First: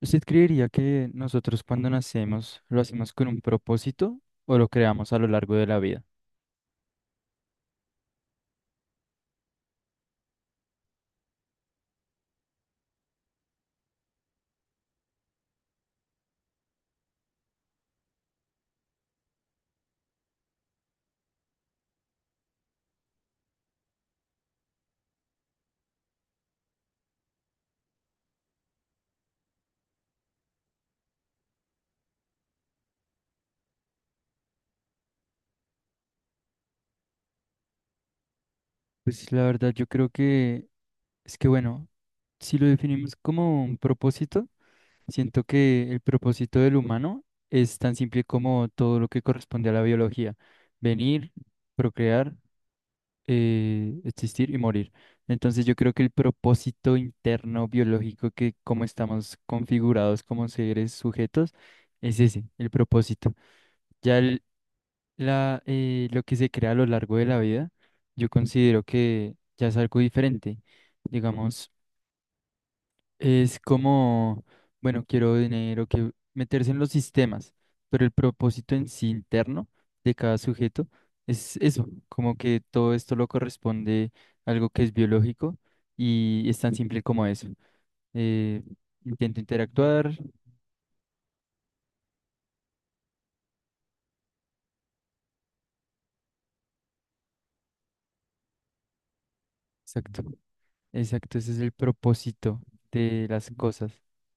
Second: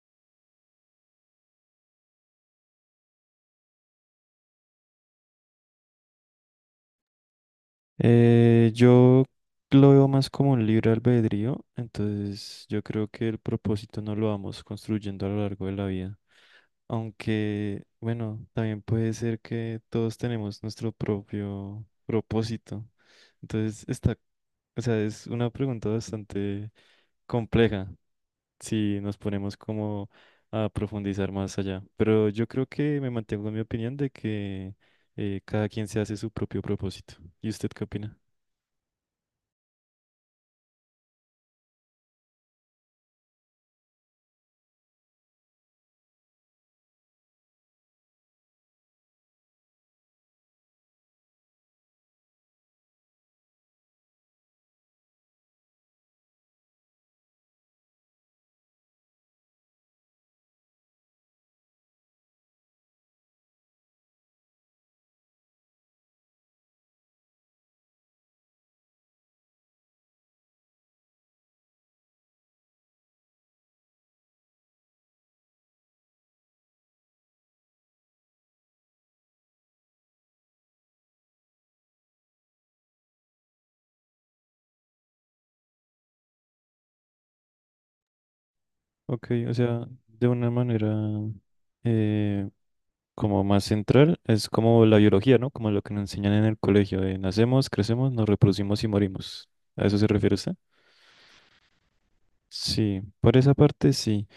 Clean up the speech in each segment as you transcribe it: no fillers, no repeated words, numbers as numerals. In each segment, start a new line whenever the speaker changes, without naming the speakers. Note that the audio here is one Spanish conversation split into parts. ¿Usted creería que nosotros cuando nacemos lo hacemos con un propósito o lo creamos a lo largo de la vida?
Yo lo veo más como un libre albedrío, entonces yo creo que el propósito no lo vamos construyendo a lo largo de la vida. Aunque, bueno, también puede ser que todos tenemos nuestro propio propósito. Entonces está, o sea, es una pregunta bastante compleja si nos ponemos como a profundizar más allá. Pero yo creo que me mantengo en mi opinión de que cada quien se hace su propio propósito. ¿Y usted qué opina?
Pues la verdad yo creo que es que bueno, si lo definimos como un propósito, siento que el propósito del humano es tan simple como todo lo que corresponde a la biología, venir, procrear, existir y morir. Entonces yo creo que el propósito interno biológico que como estamos configurados como seres sujetos es ese, el propósito. Ya el- la lo que se crea a lo largo de la vida, yo considero que ya es algo diferente. Digamos, es como, bueno, quiero dinero, que meterse en los sistemas, pero el propósito en sí interno de cada sujeto es eso, como que todo esto lo corresponde a algo que es biológico y es tan simple como eso. Eh,
Ok,
intento
o sea,
interactuar,
de una manera eh, como más central, es como la biología, ¿no? Como lo que nos enseñan en el colegio, de nacemos, crecemos, nos reproducimos y morimos. ¿A eso se
exacto,
refiere usted?
exacto, ese es el propósito
Sí,
de
por
las
esa
cosas.
parte sí,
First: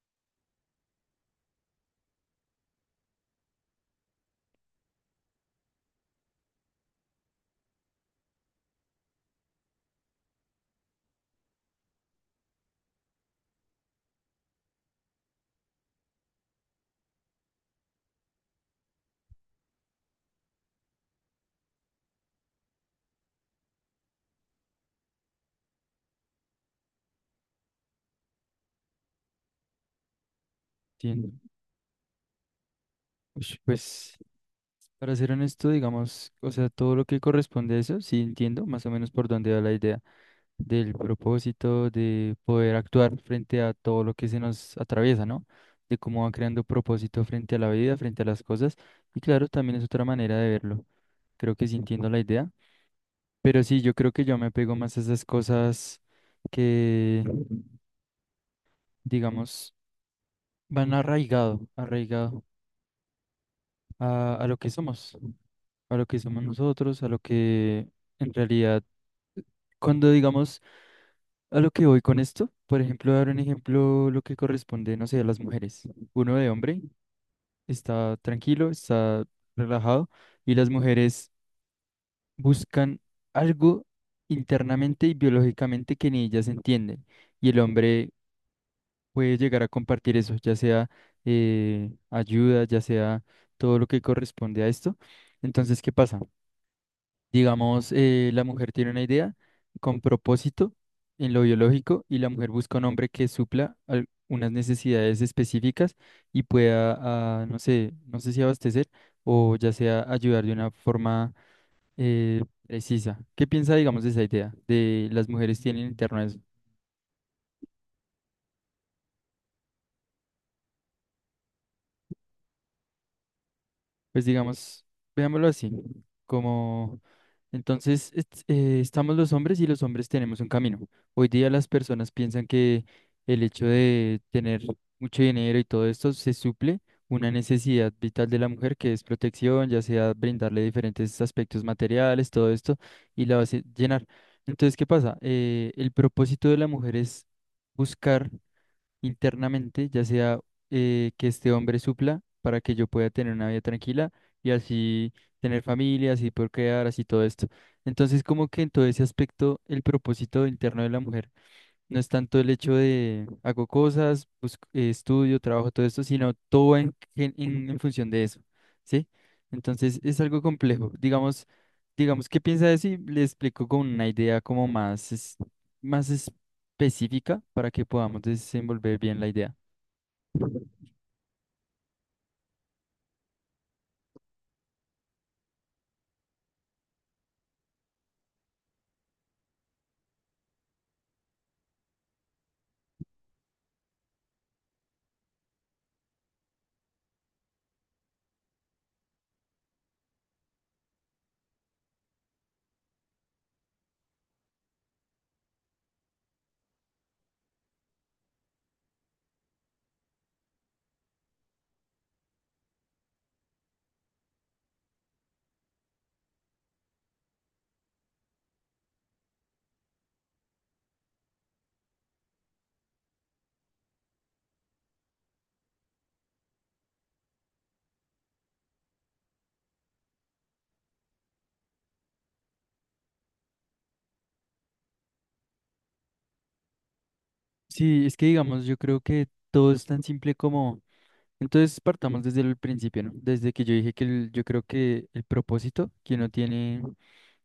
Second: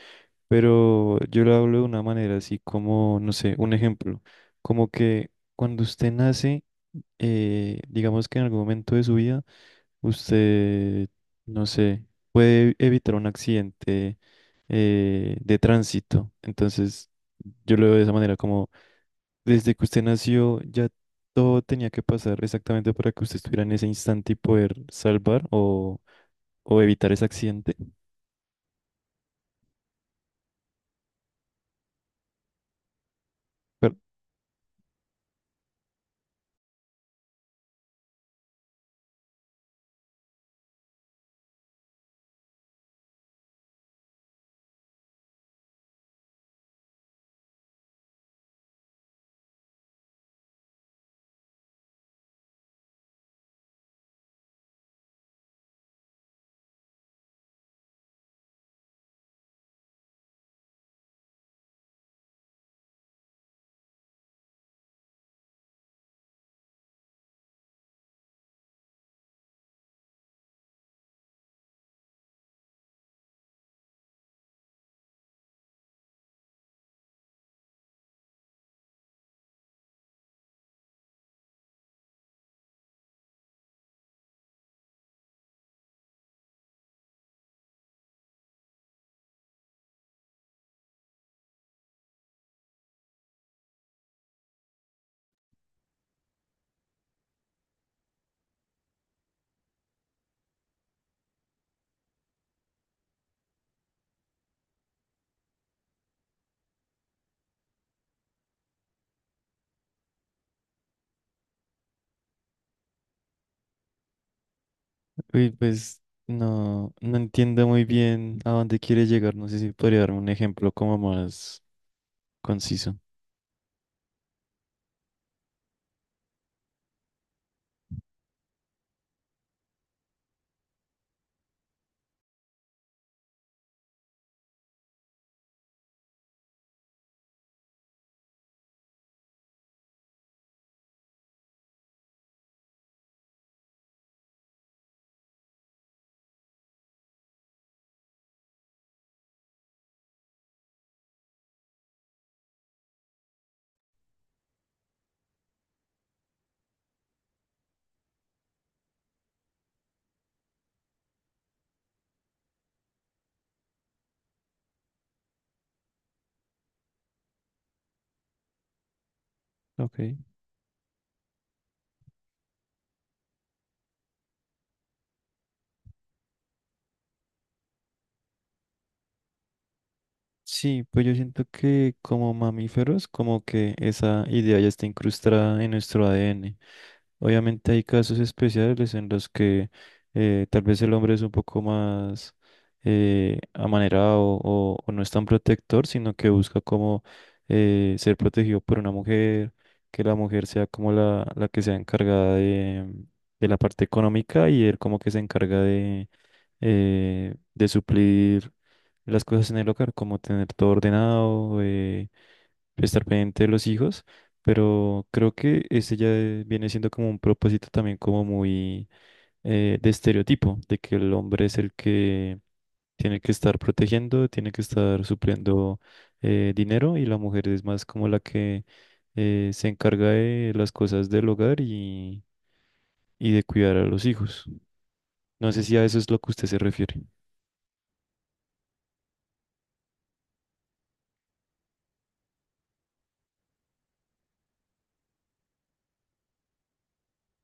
pero yo lo hablo de una manera así como, no sé, un ejemplo, como que cuando usted nace, digamos que en algún momento de su vida, usted, no sé, puede evitar un accidente de tránsito. Entonces, yo lo veo de esa manera, como desde que usted nació, ya todo tenía que pasar exactamente para que usted estuviera en ese instante y poder salvar o evitar ese accidente.
¿Sí? Ush,
Pero,
pues, para ser honesto, digamos, o sea, todo lo que corresponde a eso, sí entiendo más o menos por dónde va la idea del propósito, de poder actuar frente a todo lo que se nos atraviesa, ¿no? De cómo va creando propósito frente a la vida, frente a las cosas. Y claro, también es otra manera de verlo. Creo que sí entiendo la idea. Pero sí, yo creo que yo me apego más a esas cosas que, digamos, van arraigado a lo que somos. A lo que somos nosotros, a lo que en realidad, cuando digamos a lo que voy con esto, por ejemplo, dar un ejemplo, lo que corresponde, no sé, a las mujeres. Uno de hombre está tranquilo, está relajado, y las mujeres buscan algo internamente y biológicamente que ni ellas entienden. Y el hombre puede llegar a compartir eso, ya sea ayuda, ya sea todo lo que corresponde a esto. Entonces, ¿qué pasa? Digamos, la mujer tiene una idea con propósito en lo biológico y la mujer busca un hombre que unas necesidades específicas y pueda, ah, no sé, no sé si abastecer o ya sea ayudar de una forma eh, precisa. ¿Qué piensa, digamos, de esa idea? ¿De las
uy,
mujeres tienen
pues,
interno a eso?
no entiendo muy bien a dónde quiere llegar. No sé si podría darme un ejemplo como más conciso.
Pues digamos, veámoslo así, como entonces estamos los hombres y los hombres tenemos un camino. Hoy día las personas piensan que el hecho de tener mucho dinero y todo esto se suple una necesidad vital de la mujer que es protección, ya sea brindarle diferentes aspectos materiales, todo esto, y la hace llenar. Entonces, ¿qué pasa? El propósito de la mujer es buscar internamente, ya sea que este hombre supla para que yo pueda tener una vida tranquila y así tener familia, así poder crear, así todo esto. Entonces, como que en todo ese aspecto, el propósito interno de la mujer. No es tanto el hecho de hago cosas, estudio, trabajo, todo esto, sino todo en función de eso, ¿sí? Entonces
Ok.
es algo complejo. Digamos, digamos, ¿qué piensa de eso? Y le explico con una idea como más específica para que podamos desenvolver bien la idea.
Sí, pues yo siento que como mamíferos, como que esa idea ya está incrustada en nuestro ADN. Obviamente hay casos especiales en los que tal vez el hombre es un poco más amanerado o no es tan protector, sino que busca como ser protegido por una mujer, que la mujer sea como la que sea encargada de la parte económica y él como que se encarga de suplir las cosas en el hogar, como tener todo ordenado, estar pendiente de los hijos. Pero creo que ese ya viene siendo como un propósito también como muy de estereotipo, de que el hombre es el que tiene que estar protegiendo, tiene que estar supliendo dinero y la mujer es más como la que se encarga de las cosas del hogar y de cuidar a los hijos. No sé si a eso es lo que usted se refiere.
Sí, es que digamos, yo creo que todo es tan simple como... Entonces partamos desde el principio, ¿no? Desde que yo dije que yo creo que el propósito que uno tiene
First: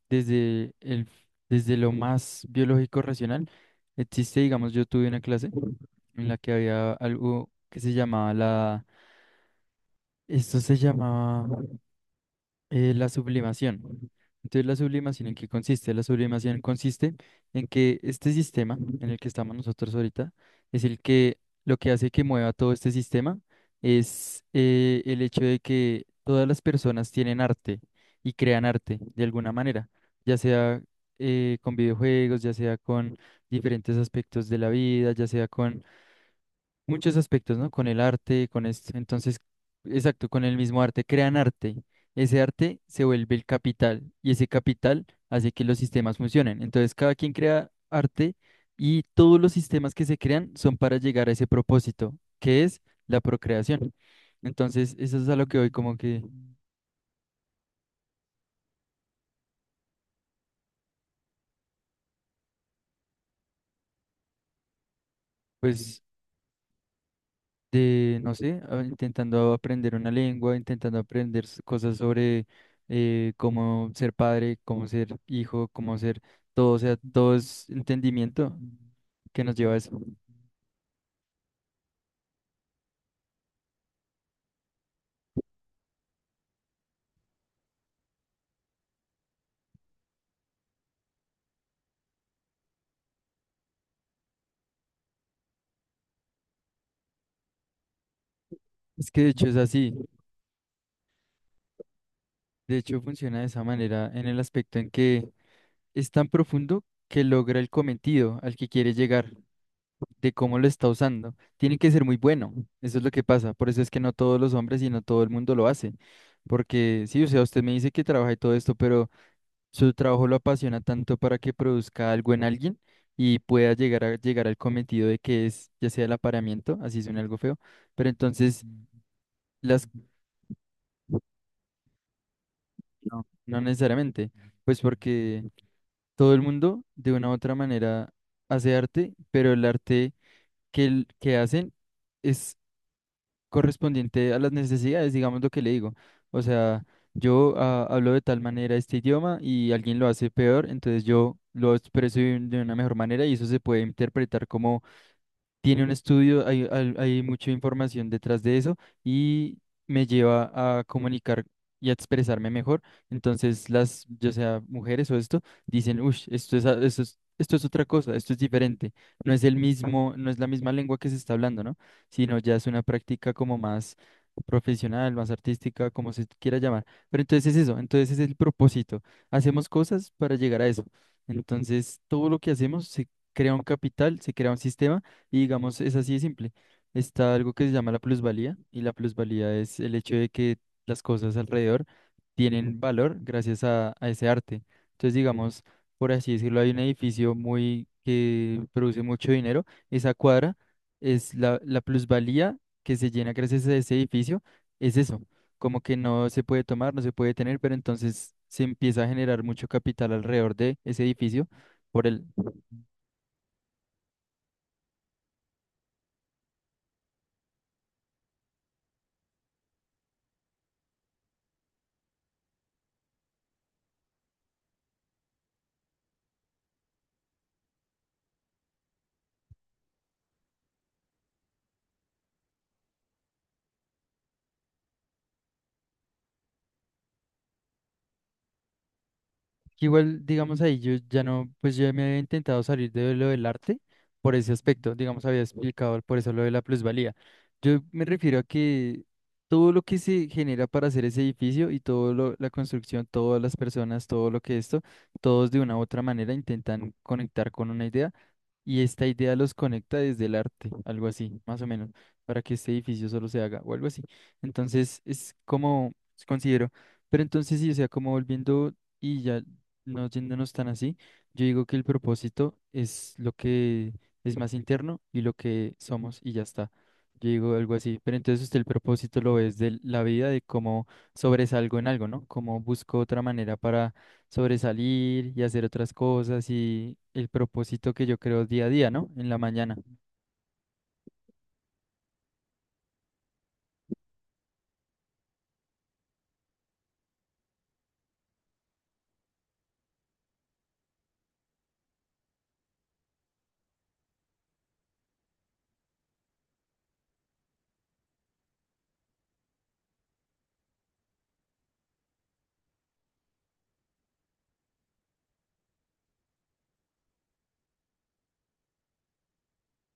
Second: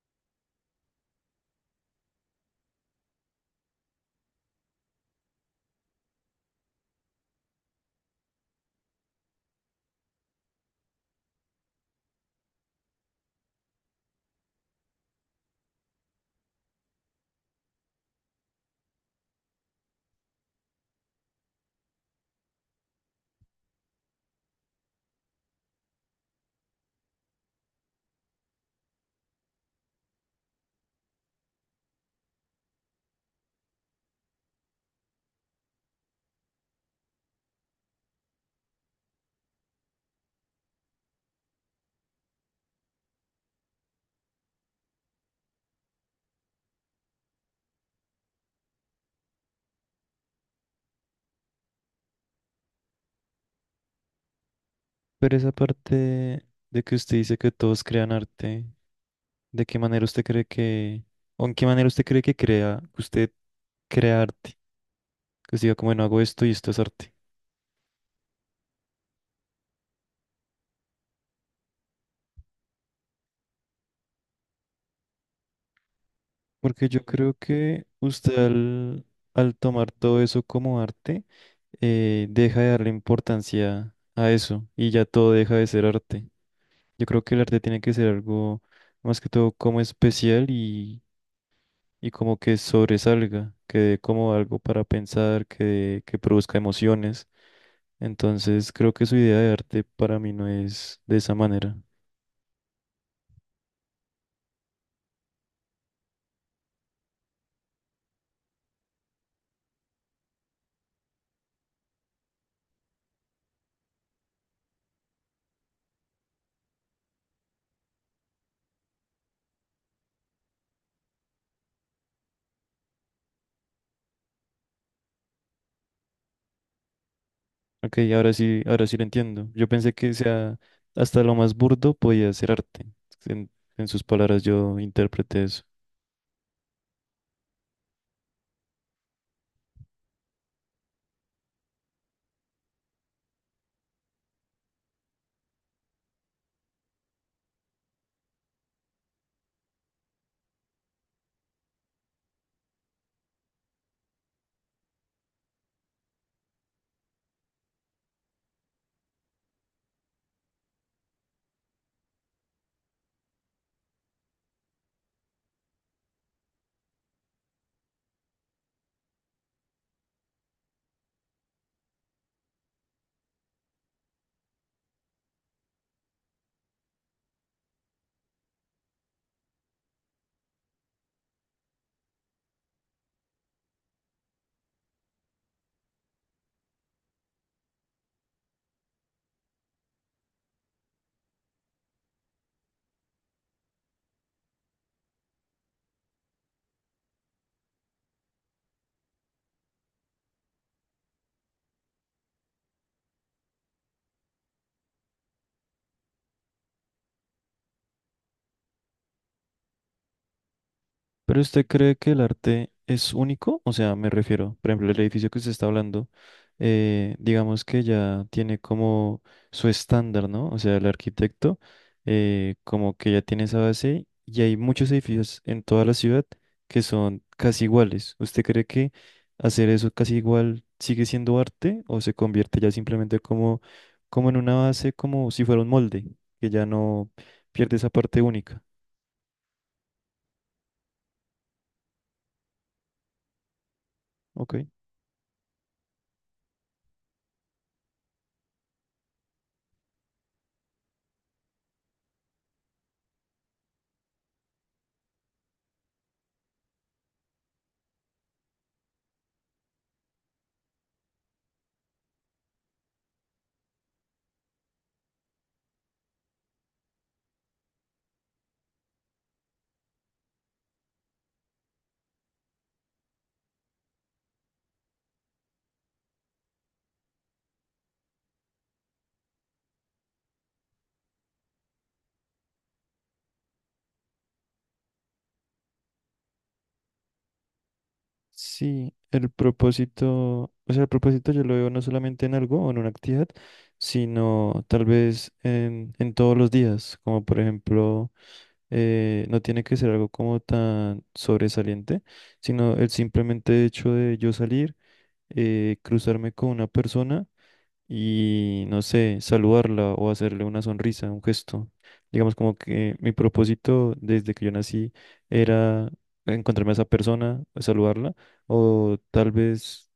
desde el, desde lo más biológico racional existe, digamos, yo tuve una clase en la que había algo que se llamaba la, esto se llamaba la sublimación. Entonces, ¿la sublimación en qué consiste? La sublimación consiste en que este sistema en el que estamos nosotros ahorita es el que lo que hace que mueva todo este sistema es el hecho de que todas las personas tienen arte y crean arte de alguna manera, ya sea con videojuegos, ya sea con diferentes aspectos de la vida, ya sea con muchos aspectos, ¿no? Con el arte, con esto. Entonces, exacto, con el mismo arte, crean arte. Ese arte se vuelve el capital y ese capital hace que los sistemas funcionen. Entonces, cada quien crea arte y todos los sistemas que se crean son para llegar a ese propósito, que es la procreación. Entonces, eso es
Pero
a lo
esa
que hoy como que,
parte de que usted dice que todos crean arte. ¿De qué manera usted cree que, o en qué manera usted cree que crea, que usted crea arte? Que usted diga, como,
pues...
bueno, hago esto y esto es arte.
De, no sé, intentando aprender una lengua, intentando aprender cosas sobre cómo ser padre, cómo ser hijo, cómo ser todo, o
Porque
sea,
yo creo
todo es
que usted
entendimiento que nos
al
lleva a
tomar
eso.
todo eso como arte, deja de darle importancia a eso y ya todo deja de ser arte. Yo creo que el arte tiene que ser algo más que todo como especial y como que sobresalga, que dé como algo para pensar, que produzca emociones. Entonces creo que
Es
su
que de
idea
hecho
de
es
arte
así,
para mí no es de esa manera.
de hecho funciona de esa manera en el aspecto en que es tan profundo que logra el cometido al que quiere llegar, de cómo lo está usando. Tiene que ser muy bueno, eso es lo que pasa, por eso es que no todos los hombres y no todo el mundo lo hace. Porque sí, o sea, usted me dice que trabaja y todo esto, pero su trabajo lo apasiona tanto para que produzca algo en alguien y pueda llegar al cometido de que es, ya sea el apareamiento, así suena algo feo,
Ok,
pero entonces
ahora sí lo entiendo. Yo
las
pensé que sea hasta lo más burdo podía ser arte.
no,
En,
no
en sus
necesariamente,
palabras yo
pues
interpreté
porque
eso.
todo el mundo de una u otra manera hace arte, pero el arte que hacen es correspondiente a las necesidades, digamos lo que le digo. O sea, yo ah, hablo de tal manera este idioma y alguien lo hace peor, entonces yo lo expreso de una mejor manera y eso se puede interpretar como tiene un estudio, hay mucha información detrás de eso y me lleva a comunicar y a expresarme mejor. Entonces, las, ya sea mujeres o esto, dicen, uff, esto es, esto es, esto es otra cosa, esto es diferente. No es el mismo, no es la misma lengua que se está hablando, ¿no? Sino ya es una práctica como más profesional, más artística, como se quiera llamar. Pero entonces es eso, entonces es el propósito. Hacemos cosas para llegar a eso. Entonces, todo lo que hacemos se crea un capital, se crea un sistema y digamos, es así de simple. Está algo que se llama la plusvalía y la plusvalía es el hecho de que las cosas alrededor tienen valor gracias a ese arte. Entonces, digamos, por así decirlo, hay un edificio muy que produce mucho dinero. Esa cuadra es la, la plusvalía que se llena gracias a ese edificio. Es eso, como que no se puede tomar, no se puede tener, pero entonces se empieza a generar mucho capital alrededor de ese
¿Pero
edificio
usted cree
por
que el
el...
arte es único? O sea, me refiero, por ejemplo, el edificio que usted está hablando, digamos que ya tiene como su estándar, ¿no? O sea, el arquitecto, como que ya tiene esa base y hay muchos edificios en toda la ciudad que son casi iguales. ¿Usted cree que hacer eso casi igual sigue siendo arte o se convierte ya simplemente como, como en una base, como si fuera un molde, que ya no pierde esa parte única?
Igual, digamos ahí, yo ya no, pues yo me había intentado salir de lo del arte por ese
Ok.
aspecto, digamos, había explicado por eso lo de la plusvalía. Yo me refiero a que todo lo que se genera para hacer ese edificio y todo lo, la construcción, todas las personas, todo lo que esto, todos de una u otra manera intentan conectar con una idea y esta idea los conecta desde el arte, algo así, más o menos, para que este edificio solo se haga o algo así. Entonces, es como considero. Pero entonces sí, o sea, como volviendo... Y ya no yéndonos tan así, yo digo que el propósito es lo que es más interno y lo que somos y ya está. Yo digo algo así, pero entonces usted el propósito lo es de la vida, de cómo sobresalgo en algo, ¿no? Cómo busco otra manera para sobresalir y hacer otras cosas y el propósito que yo creo día a día,
Sí,
¿no? En
el
la mañana.
propósito, o sea, el propósito yo lo veo no solamente en algo o en una actividad, sino tal vez en todos los días, como por ejemplo, no tiene que ser algo como tan sobresaliente, sino el simplemente hecho de yo salir, cruzarme con una persona y no sé, saludarla o hacerle una sonrisa, un gesto. Digamos como que mi propósito desde que yo nací era encontrarme a esa persona, saludarla, o tal vez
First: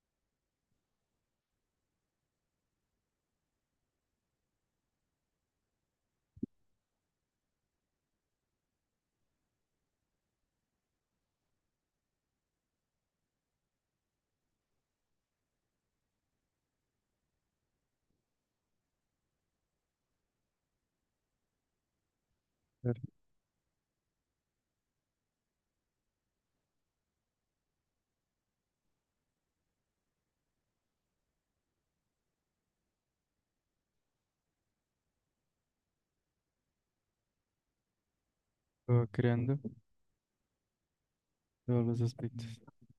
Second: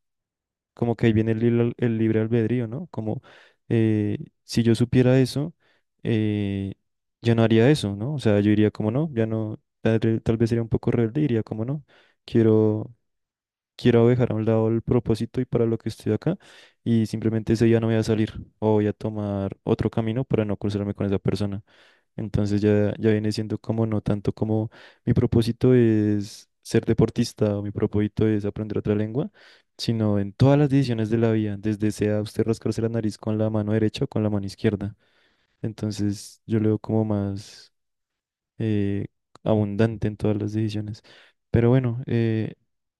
como que ahí viene el, el libre albedrío, ¿no? Como eh, si yo supiera eso, eh, ya no haría eso, ¿no? O sea, yo diría como no, ya no, tal vez sería un poco rebelde, diría como no, quiero quiero dejar a un lado el propósito y para lo que estoy acá y simplemente ese día no voy a salir o voy a tomar otro camino para no cruzarme con esa persona. Entonces ya,
Claro,
ya viene siendo como no tanto como mi propósito es ser deportista o mi propósito es aprender otra lengua, sino en todas las decisiones de la vida, desde sea usted rascarse la nariz con la mano derecha o con la mano izquierda. Entonces yo lo veo como más eh,
lo creando
abundante en todas las decisiones. Pero
todos los
bueno,
aspectos.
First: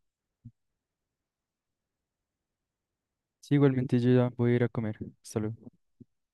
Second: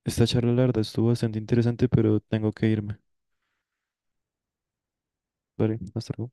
esta charla larga estuvo bastante interesante, pero tengo que irme.
Sí, igualmente yo ya voy a ir a comer. Hasta luego.
Vale, hasta luego.